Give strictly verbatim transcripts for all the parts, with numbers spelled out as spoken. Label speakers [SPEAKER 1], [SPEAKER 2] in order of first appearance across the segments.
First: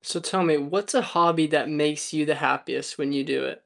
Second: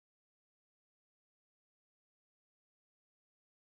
[SPEAKER 1] So tell me, what's a hobby that makes you the happiest when you do it?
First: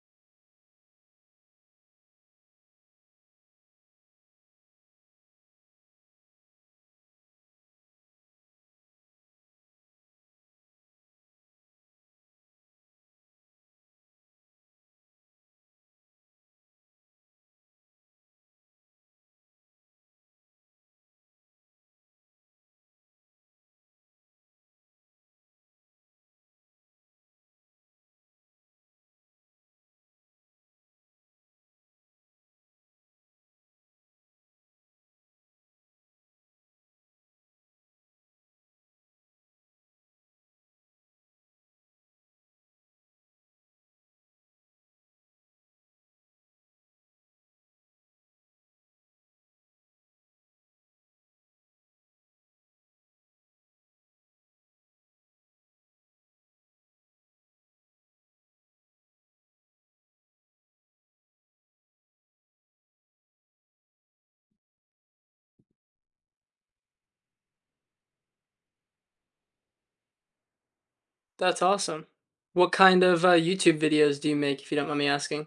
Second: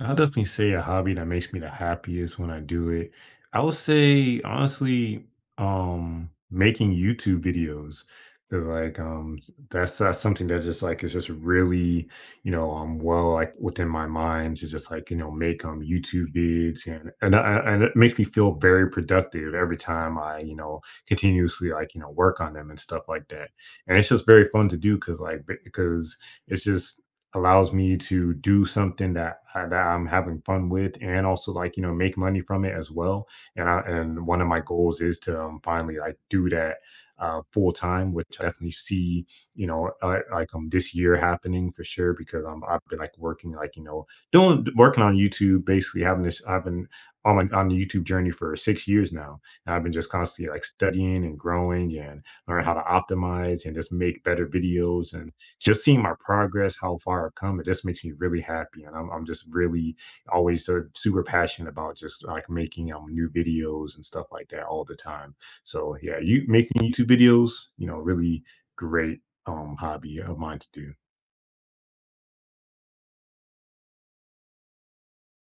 [SPEAKER 2] I'll definitely say a hobby that makes me the happiest when I do it. I would say honestly, um, making YouTube videos. 'Cause, like um that's that's something that just like is just really, you know, um well like within my mind to just like, you know, make um YouTube vids and and, I, and it makes me feel very productive every time I, you know, continuously like, you know, work on them and stuff like that. And it's just very fun to do because like because it's just allows me to do something that I, that I'm having fun with, and also like you know make money from it as well. And I and one of my goals is to um, finally like do that uh, full time, which I definitely see you know uh, like um this year happening for sure because um, I've been like working like you know doing working on YouTube basically having this I've been on my on the YouTube journey for six years now, and I've been just constantly like studying and growing and learn how to optimize and just make better videos and just seeing my progress, how far I've come. It just makes me really happy. And I'm, I'm just really always sort of super passionate about just like making um, new videos and stuff like that all the time. So yeah, you making YouTube videos, you know, really great um hobby of mine to do.
[SPEAKER 1] That's awesome. What kind of uh, YouTube videos do you make, if you don't mind me asking?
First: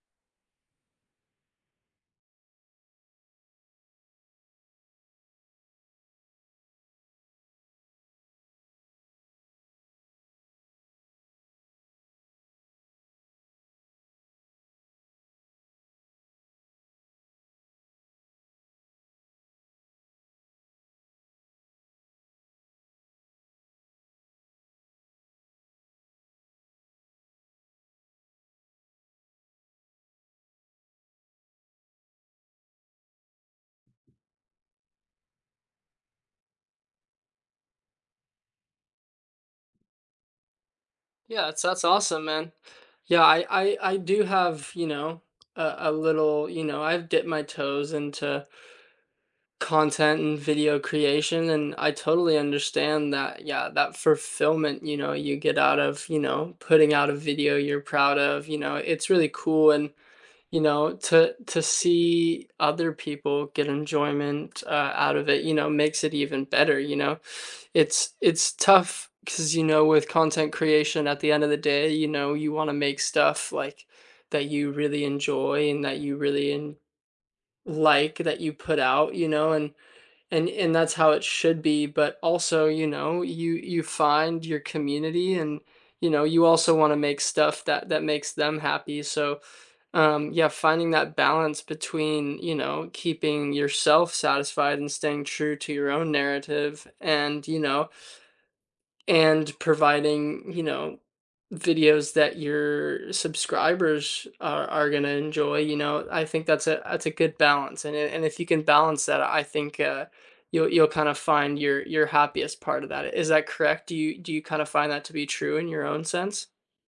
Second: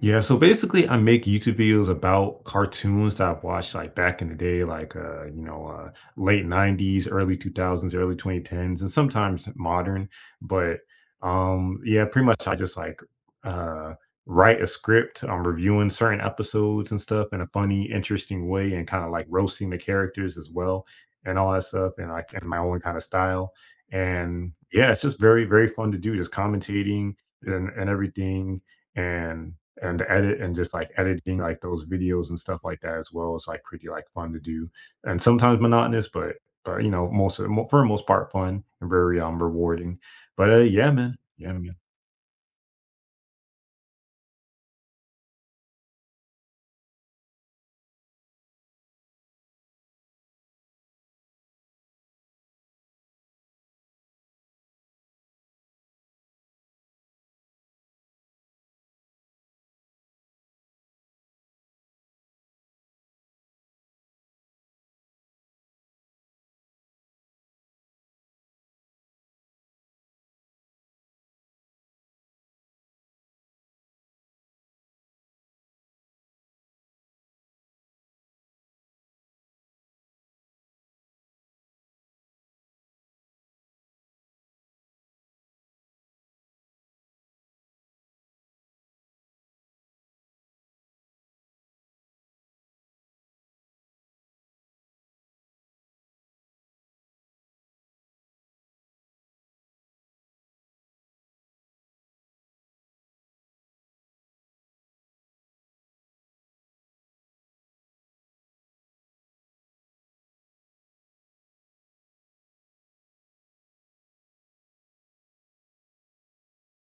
[SPEAKER 2] Yeah, so basically, I make YouTube videos about cartoons that I watched like back in the day, like uh, you know, uh, late nineties, early two thousands, early two thousand tens, and sometimes modern. But um, yeah, pretty much I just like uh, write a script. I'm reviewing certain episodes and stuff in a funny, interesting way, and kind of like roasting the characters as well, and all that stuff, and like in my own kind of style. And yeah, it's just very, very fun to do, just commentating and, and everything and and the edit and just like editing like those videos and stuff like that as well is like pretty like fun to do and sometimes monotonous, but but you know most of, mo- for the most part fun and very um rewarding, but uh yeah man
[SPEAKER 1] Yeah,
[SPEAKER 2] yeah
[SPEAKER 1] that's
[SPEAKER 2] man
[SPEAKER 1] that's awesome, man. Yeah, I I, I do have, you know, a, a little, you know, I've dipped my toes into content and video creation, and I totally understand that. Yeah, that fulfillment, you know, you get out of, you know, putting out a video you're proud of. You know, it's really cool. And, you know, to to see other people get enjoyment, uh, out of it, you know, makes it even better, you know? It's it's tough because, you know, with content creation, at the end of the day, you know, you wanna make stuff, like, that you really enjoy and that you really en— like, that you put out, you know? And and and that's how it should be, but also, you know, you you find your community and, you know, you also wanna make stuff that that makes them happy. So um, yeah, finding that balance between, you know, keeping yourself satisfied and staying true to your own narrative, and, you know, and providing, you know, videos that your subscribers are, are going to enjoy, you know, I think that's a, that's a good balance. And, and if you can balance that, I think, uh, you'll, you'll kind of find your, your happiest part of that. Is that correct? Do you, do you kind of find that to be true in your own sense?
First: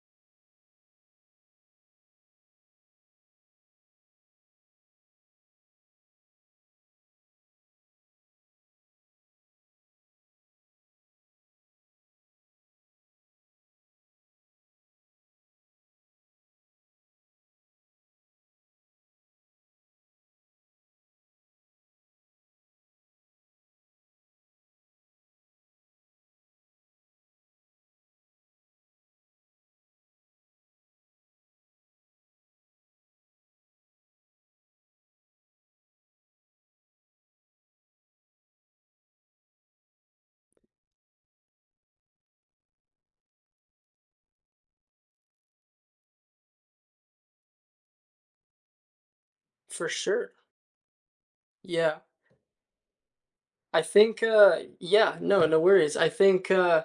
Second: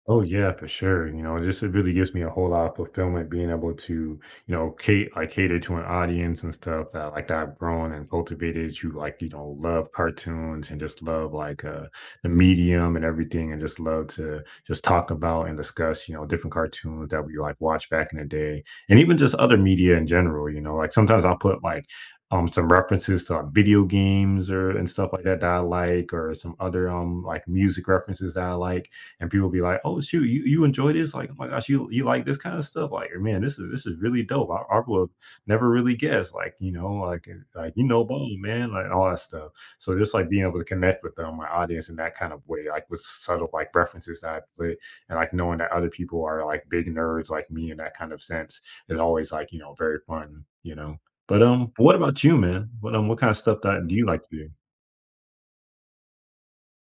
[SPEAKER 2] Oh yeah, for sure. You know, this it really gives me a whole lot of fulfillment being able to, you know, cater like cater to an audience and stuff that like that I've grown and cultivated. You like, you know, love cartoons and just love like uh the medium and everything and just love to just talk about and discuss, you know, different cartoons that we like watch back in the day and even just other media in general, you know. Like sometimes I'll put like um some references to like video games or and stuff like that that I like or some other um like music references that I like, and people be like, "Oh shoot, you you enjoy this? Like, oh my gosh, you you like this kind of stuff? Like, man, this is this is really dope. I, I would have never really guessed. Like, you know, like eh, like you know, ball man, like all that stuff." So just like being able to connect with them, my audience in that kind of way, like with subtle like references that I put, and like knowing that other people are like big nerds like me in that kind of sense is always like you know
[SPEAKER 1] For
[SPEAKER 2] very
[SPEAKER 1] sure.
[SPEAKER 2] fun, you know. But um, what
[SPEAKER 1] Yeah.
[SPEAKER 2] about you, man? What um, what kind of stuff
[SPEAKER 1] I
[SPEAKER 2] that do you
[SPEAKER 1] think,
[SPEAKER 2] like to do?
[SPEAKER 1] uh, yeah, no, no worries. I think uh,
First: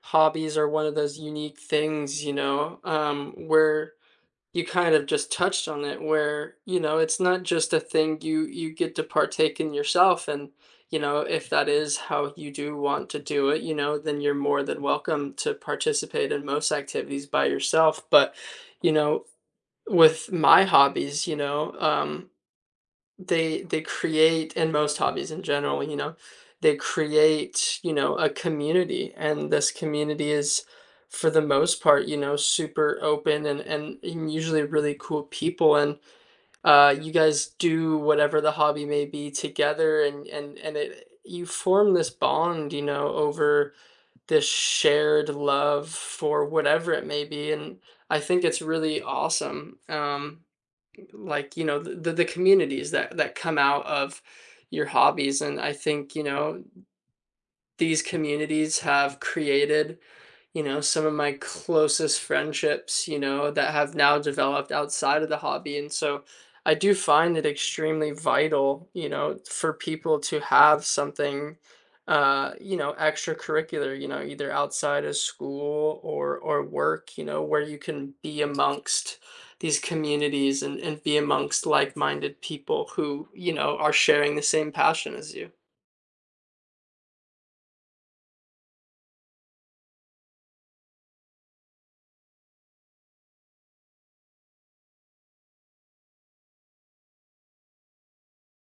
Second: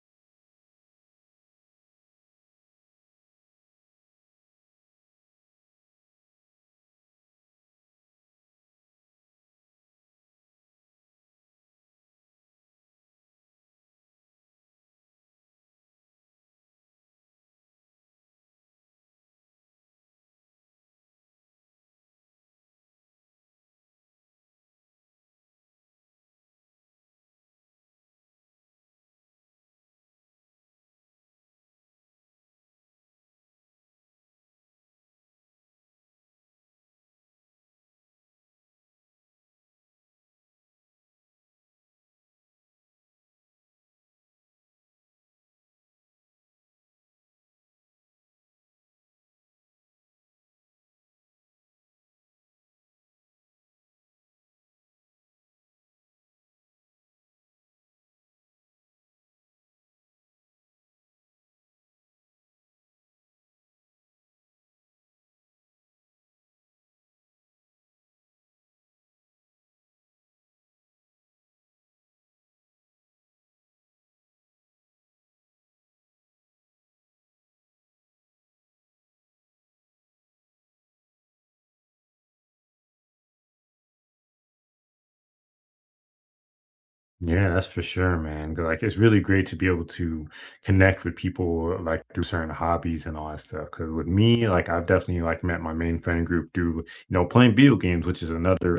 [SPEAKER 1] hobbies are one of those unique things, you know, um, where you kind of just touched on it, where, you know, it's not just a thing you you get to partake in yourself, and you know if that is how you do want to do it, you know, then you're more than welcome to participate in most activities by yourself. But, you know, with my hobbies, you know, um, they they create, and most hobbies in general, you know, they create, you know, a community, and this community is, for the most part, you know, super open and and usually really cool people. And uh you guys do whatever the hobby may be together, and and and it, you form this bond, you know, over this shared love for whatever it may be. And I think it's really awesome, um like, you know, the the communities that that come out of your hobbies. And I think, you know, these communities have created, you know, some of my closest friendships, you know, that have now developed outside of the hobby. And so I do find it extremely vital, you know, for people to have something, uh, you know, extracurricular, you know, either outside of school or or work, you know, where you can be amongst these communities and, and be amongst like-minded people who, you know, are sharing the same passion as you.
[SPEAKER 2] Yeah, that's for sure, man. 'Cause, like, it's really great to be able to connect with people like through certain hobbies and all that stuff. Because with me, like, I've definitely like met my main friend group through, you know, playing video games, which is another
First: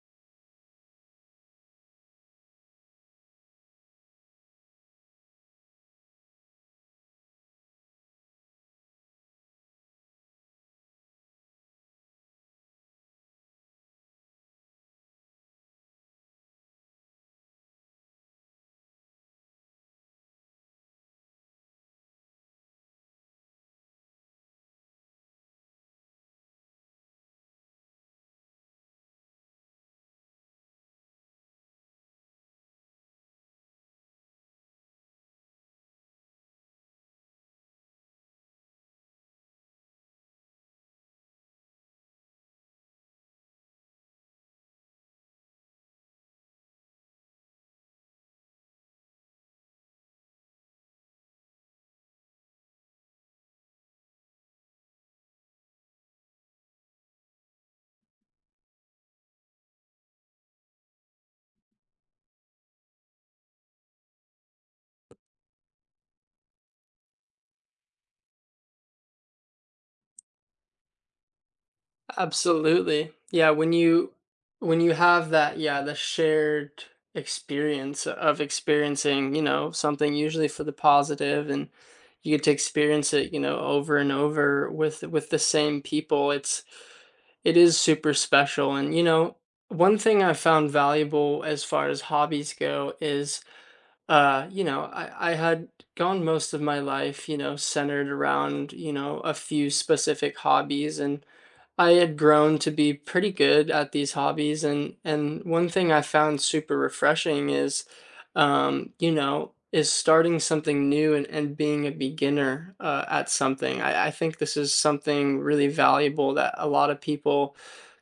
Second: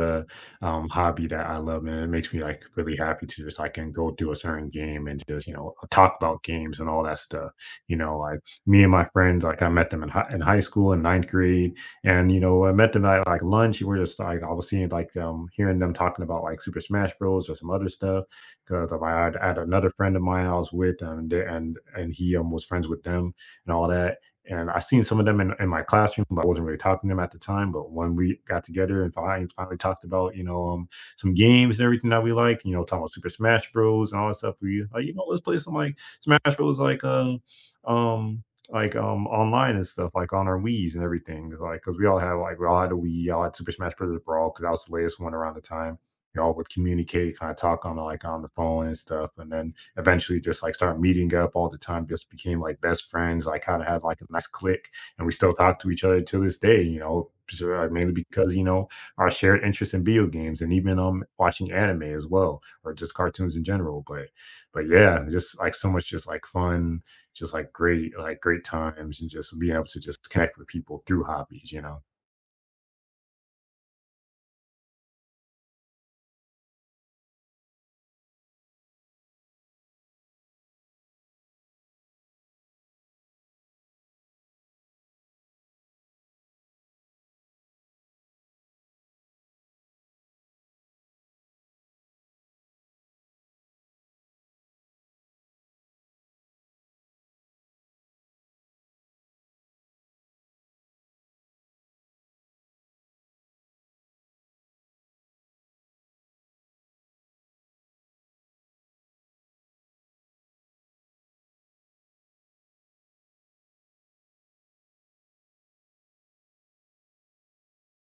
[SPEAKER 2] uh, um, hobby that I love, and it makes me like really happy to just like can go through a certain game and just you know talk about games and all that stuff. You know, like me and my friends, like I met them in high, in high school in ninth grade, and you know, I met them at like lunch. We were just like I was seeing like um hearing them talking about like Super Smash Bros. Or some other stuff because um, I, had, I had another friend of mine I was with, and they, and and he um, was friends with them and all that. And I seen some of them in, in my classroom, but I wasn't really talking to them at the time. But when we got together and finally, finally talked about, you know, um, some games and everything that we like, you know, talking about Super Smash Bros. And all that stuff, we like, you know, let's play some like Smash Bros. Like uh, um, like um online and stuff, like on our Wii's and everything, like because we all had like we all had a Wii. I had Super Smash Bros. Brawl because that was the latest one around the time. Y'all would communicate, kind of talk on like on the phone and stuff, and then eventually just like start meeting up all the time. Just became like best friends. Like kind of had like a nice click, and we still talk to each other to this day. You know, sure, uh, mainly because you know our shared interest in video games and even um watching anime as well, or just cartoons in general. But but yeah, just like so much, just like fun, just like great, like great times, and just being able to just connect with people through hobbies. You know.
[SPEAKER 1] Absolutely. Yeah, when you when you have that, yeah, the shared experience of experiencing, you know, something usually for the positive. And you get to experience it, you know, over and over with with the same people. It's, it is super special. And, you know, one thing I found valuable as far as hobbies go is, uh, you know, I I had gone most of my life, you know, centered around, you know, a few specific hobbies. And I had grown to be pretty good at these hobbies, and and one thing I found super refreshing is, um, you know, is starting something new, and, and being a beginner, uh, at something. I, I think this is something really valuable that a lot of people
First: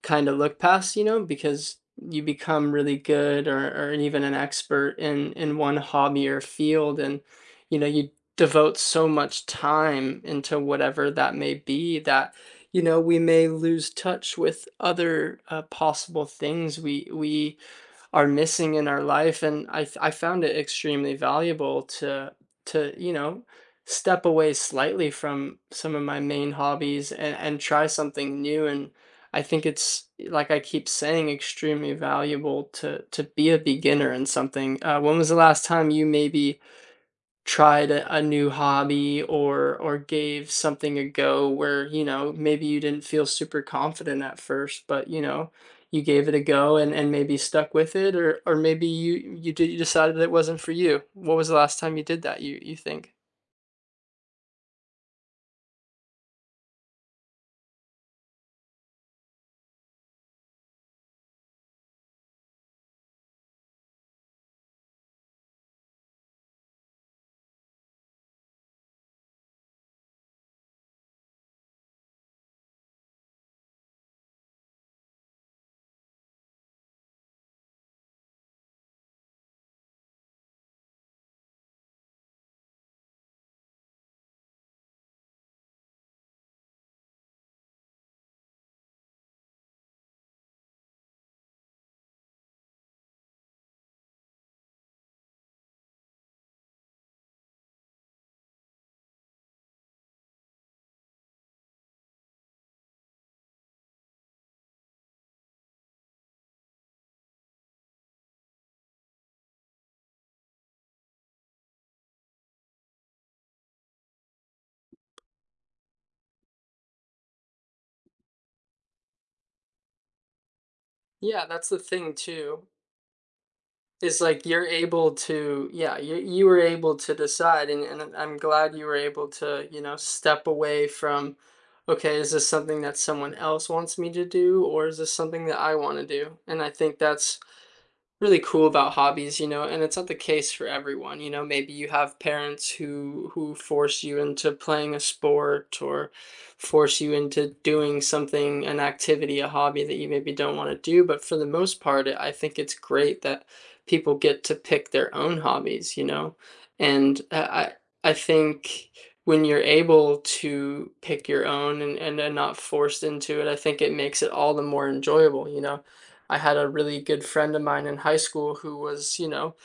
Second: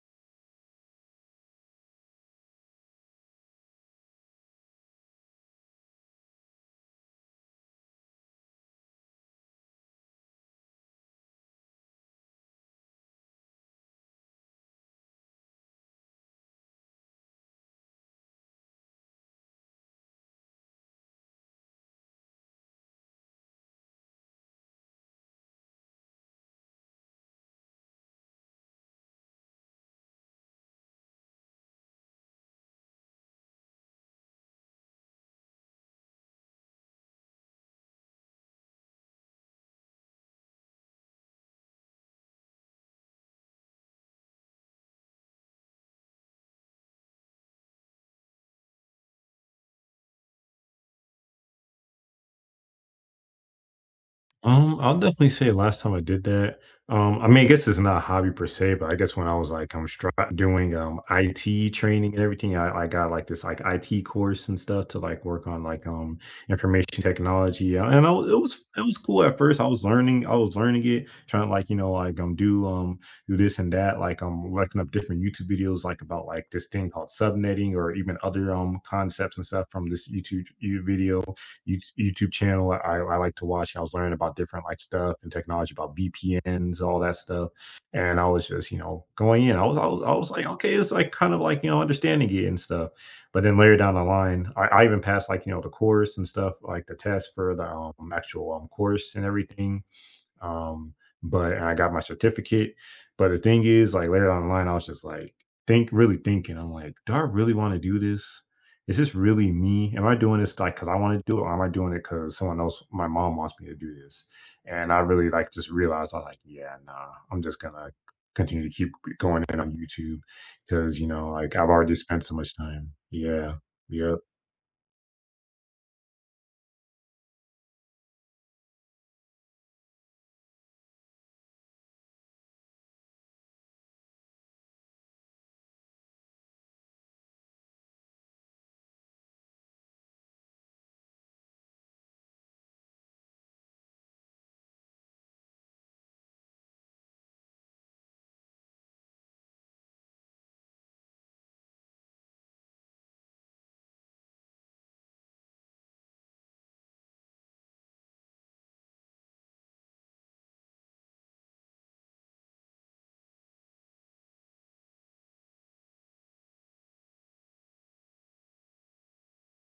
[SPEAKER 1] kind of look past, you know, because you become really good, or, or even an expert in in one hobby or field. And, you know, you devote so much time into whatever that may be, that, you know, we may lose touch with other, uh, possible things we we are missing in our life. And I th- I found it extremely valuable to to you know step away slightly from some of my main hobbies, and and try something new. And I think it's, like I keep saying, extremely valuable to to be a beginner in something. Uh, when was the last time you maybe tried a, a new hobby, or or gave something a go, where, you know, maybe you didn't feel super confident at first, but, you know, you gave it a go, and and maybe stuck with it, or or maybe you you did you decided it wasn't for you? What was the last time you did that, you you think?
[SPEAKER 2] Um, I'll definitely say last time I did that. Um, I mean, I guess it's not a hobby per se, but I guess when I was like I'm str- doing um I T training and everything, I, I got like this like I T course and stuff to like work on like um information technology. Uh, and I, wa- it was it was cool at first. I was learning, I was learning it, trying to like you know like um do um do this and that. Like I'm looking up different YouTube videos like about like this thing called subnetting or even other um concepts and stuff from this YouTube you- video YouTube channel I, I like to watch. I was learning about different like stuff and technology about V P Ns, all that stuff. And I was just, you know, going in. I was, I was, I was like, okay, it's like kind of like, you know, understanding it and stuff. But then later down the line, I, I even passed like, you know, the course and stuff, like the test for the um, actual um, course and everything. Um, but and I got my certificate. But the thing is, like later on in the line, I was just like, think, really thinking. I'm like, do I really want to do this? Is this really me? Am I doing this like because I want to do it, or am I doing it because someone else, my mom wants me to do this? And I really like just realized I was like, yeah, nah, I'm just gonna continue to keep going in on YouTube because you know,
[SPEAKER 1] Yeah,
[SPEAKER 2] like
[SPEAKER 1] that's
[SPEAKER 2] I've
[SPEAKER 1] the
[SPEAKER 2] already
[SPEAKER 1] thing
[SPEAKER 2] spent so much
[SPEAKER 1] too.
[SPEAKER 2] time. Yeah, yeah.
[SPEAKER 1] It's like you're able to, yeah, you you were able to decide. And and I'm I'm glad you were able to, you know, step away from, "Okay, is this something that someone else wants me to do, or is this something that I wanna do?" And I think that's really cool about hobbies, you know. And it's not the case for everyone. You know, maybe you have parents who who force you into playing a sport, or force you into doing something, an activity, a hobby that you maybe don't want to do. But for the most part, I think it's great that people get to pick their own hobbies, you know. And I I think when you're able to pick your own, and, and, and not forced into it, I think it makes it all the more enjoyable, you know. I had a really good friend of mine in high school who was, you know,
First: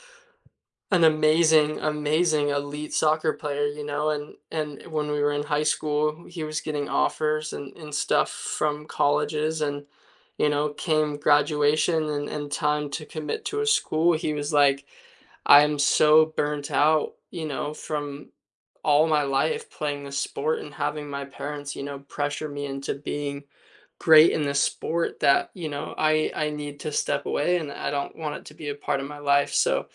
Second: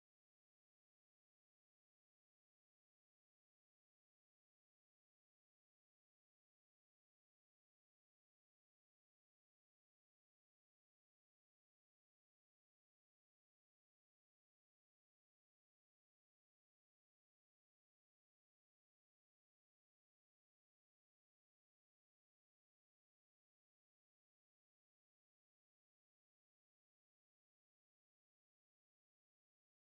[SPEAKER 1] an amazing, amazing elite soccer player, you know. and and when we were in high school, he was getting offers and, and stuff from colleges. And, you know, came graduation and, and time to commit to a school, he was like, "I'm so burnt out, you know, from all my life playing the sport and having my parents, you know, pressure me into being great in the sport, that, you know, I I need to step away, and I don't want it to be a part of my life." So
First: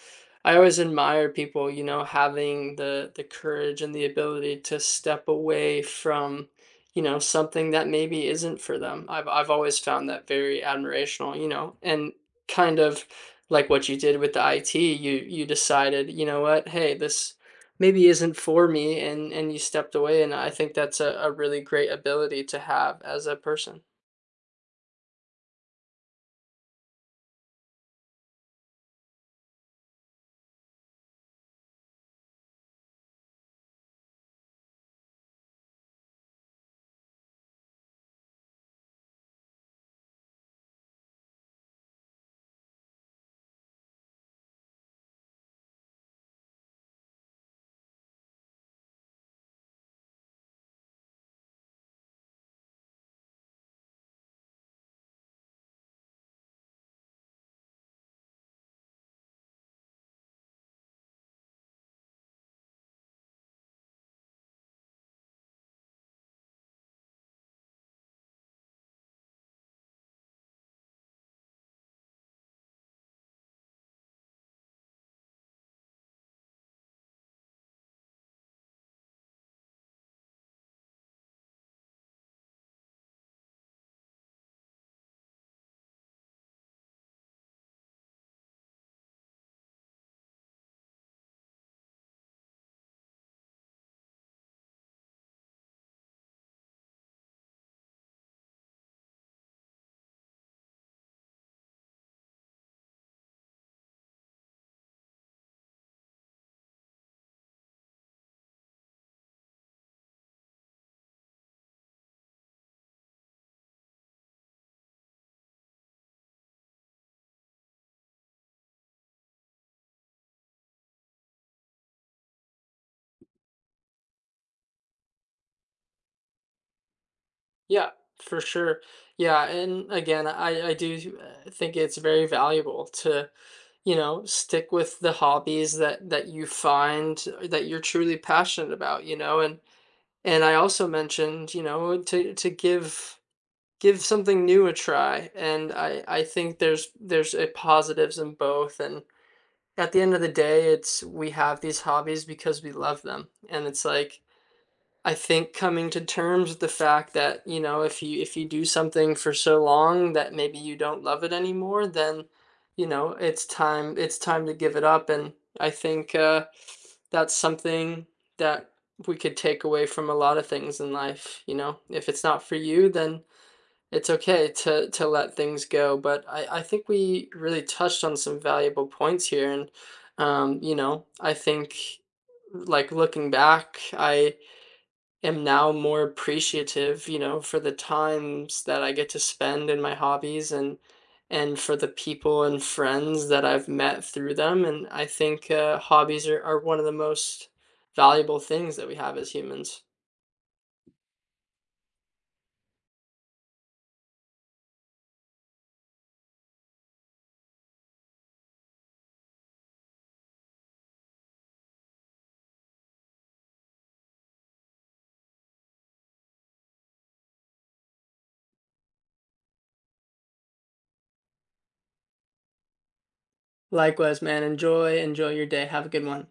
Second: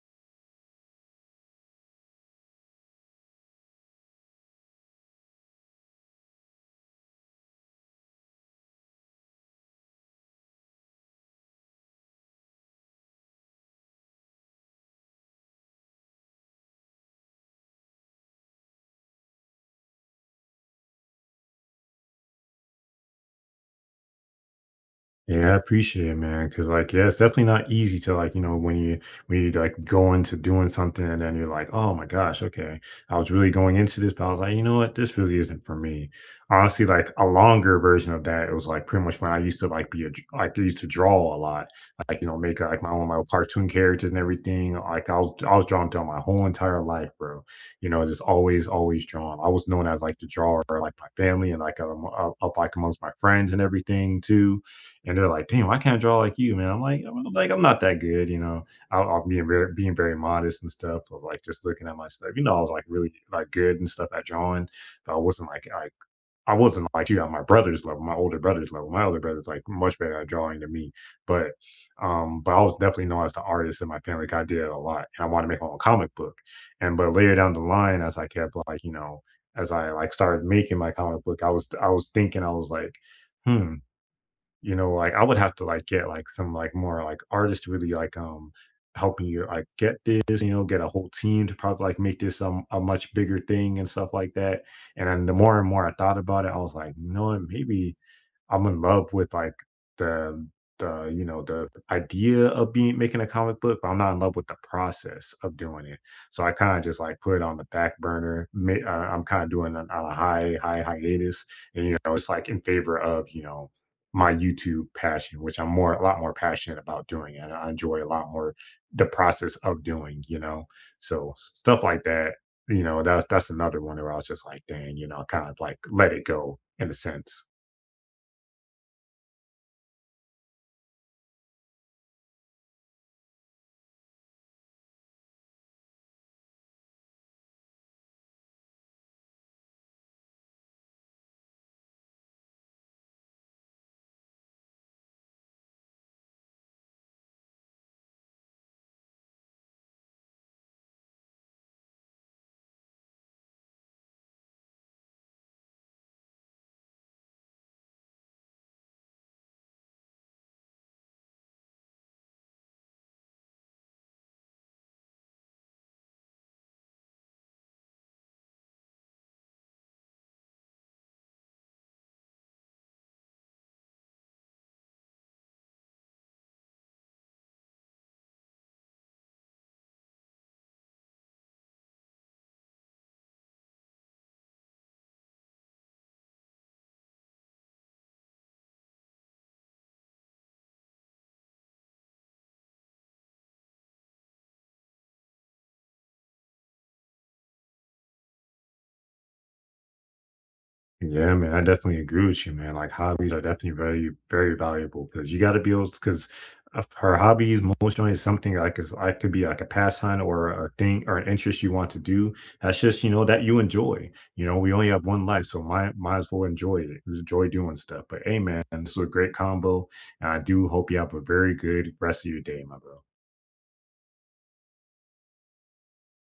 [SPEAKER 1] I always admire people, you know, having the the courage and the ability to step away from, you know, something that maybe isn't for them. I've I've always found that very admirational, you know. And kind of like what you did with the I T, you you decided, you know what, hey, this maybe isn't for me, and and you stepped away. And I think that's a, a really great ability to have as a person.
[SPEAKER 2] Yeah, I appreciate it, man. Cause like, yeah, it's definitely not easy to like, you know, when you when you like go into doing something and then you're like, oh my gosh, okay. I was really going into this, but I was like, you know what, this really isn't for me. Honestly, like a longer version of that, it was like pretty much when I used to like be a dr- like I used to draw a lot. Like, you know, make like my own little cartoon characters and everything. Like I was I was drawing down my whole entire life, bro. You know, just always, always drawn. I was known as like the drawer, like my family and like um, up up, like amongst my friends and everything too, and they're like, "Damn, why can't I draw like you, man?" I'm like I'm like, "I'm not that good," you know? I'll I'll being very being very modest and stuff, but, like, just looking at my stuff, you know, I was, like, really, like, good and stuff at drawing, but I wasn't like like, I wasn't like you at my brother's level, my older brother's level. My older brother's, like, much better at drawing than me, but, um, but I was definitely known as the artist in my family. Like, I did a lot, and I wanted to make my own comic book, and but later down the line, as I kept, like, you know, as I, like, started making my comic book, I was I was thinking. I was like, "Hmm." You know, like, I would have to, like, get, like, some, like, more, like, artists really, like, um, helping you, like, get this, you know, get a whole team to probably, like, make this, um, a much bigger thing and stuff like that, and then the more and more I thought about it, I was like, "You know what? Maybe I'm in love with like the the you know the idea of being making a comic book, but I'm not in love with the process of doing it." So I kind of just like put it on the back burner. Ma- uh, I'm kind of doing it on a high high hiatus, and you know it's like in favor of you know my YouTube passion, which I'm more a lot more passionate about doing, and I enjoy a lot more the process of doing. You know, so stuff like that. You know, that's that's another one where I was just like, dang, you know, kind of like let it go in a sense.
[SPEAKER 1] Yeah, for sure. Yeah, and again, I I do, uh, think it's very valuable to, you know, stick with the hobbies that that you find that you're truly passionate about, you know. And and I also mentioned, you know, to to give give something new a try. And I I think there's there's a positives in both. And at the end of the day, it's, we have these hobbies because we love them. And it's like, I think coming to terms with the fact that, you know, if you if you do something for so long that maybe you don't love it anymore, then, you know, it's time it's time to give it up. And I think, uh, that's something that we could take away from a lot of things in life, you know? If it's not for you, then it's okay to to let things go. But I I think we really touched on some valuable points here. And um, you know, I think, like, looking back, I am now more appreciative, you know, for the times that I get to spend in my hobbies, and and for the people and friends that I've met through them. And I think, uh, hobbies are, are one of the most valuable things that we have as humans.
[SPEAKER 2] Yeah, man, I definitely agree with you, man. Like hobbies are definitely very, very valuable because you got to be able because her hobbies most generally is something like is I could be like a pastime or a thing or an interest you want to do. That's just you know that you enjoy. You know, we only have one life, so might might as well enjoy it. Enjoy doing stuff. But hey, man, this was a great combo, and I do hope you have a very good rest of your day, my bro.
[SPEAKER 1] Likewise, man, enjoy, enjoy your day. Have a good one.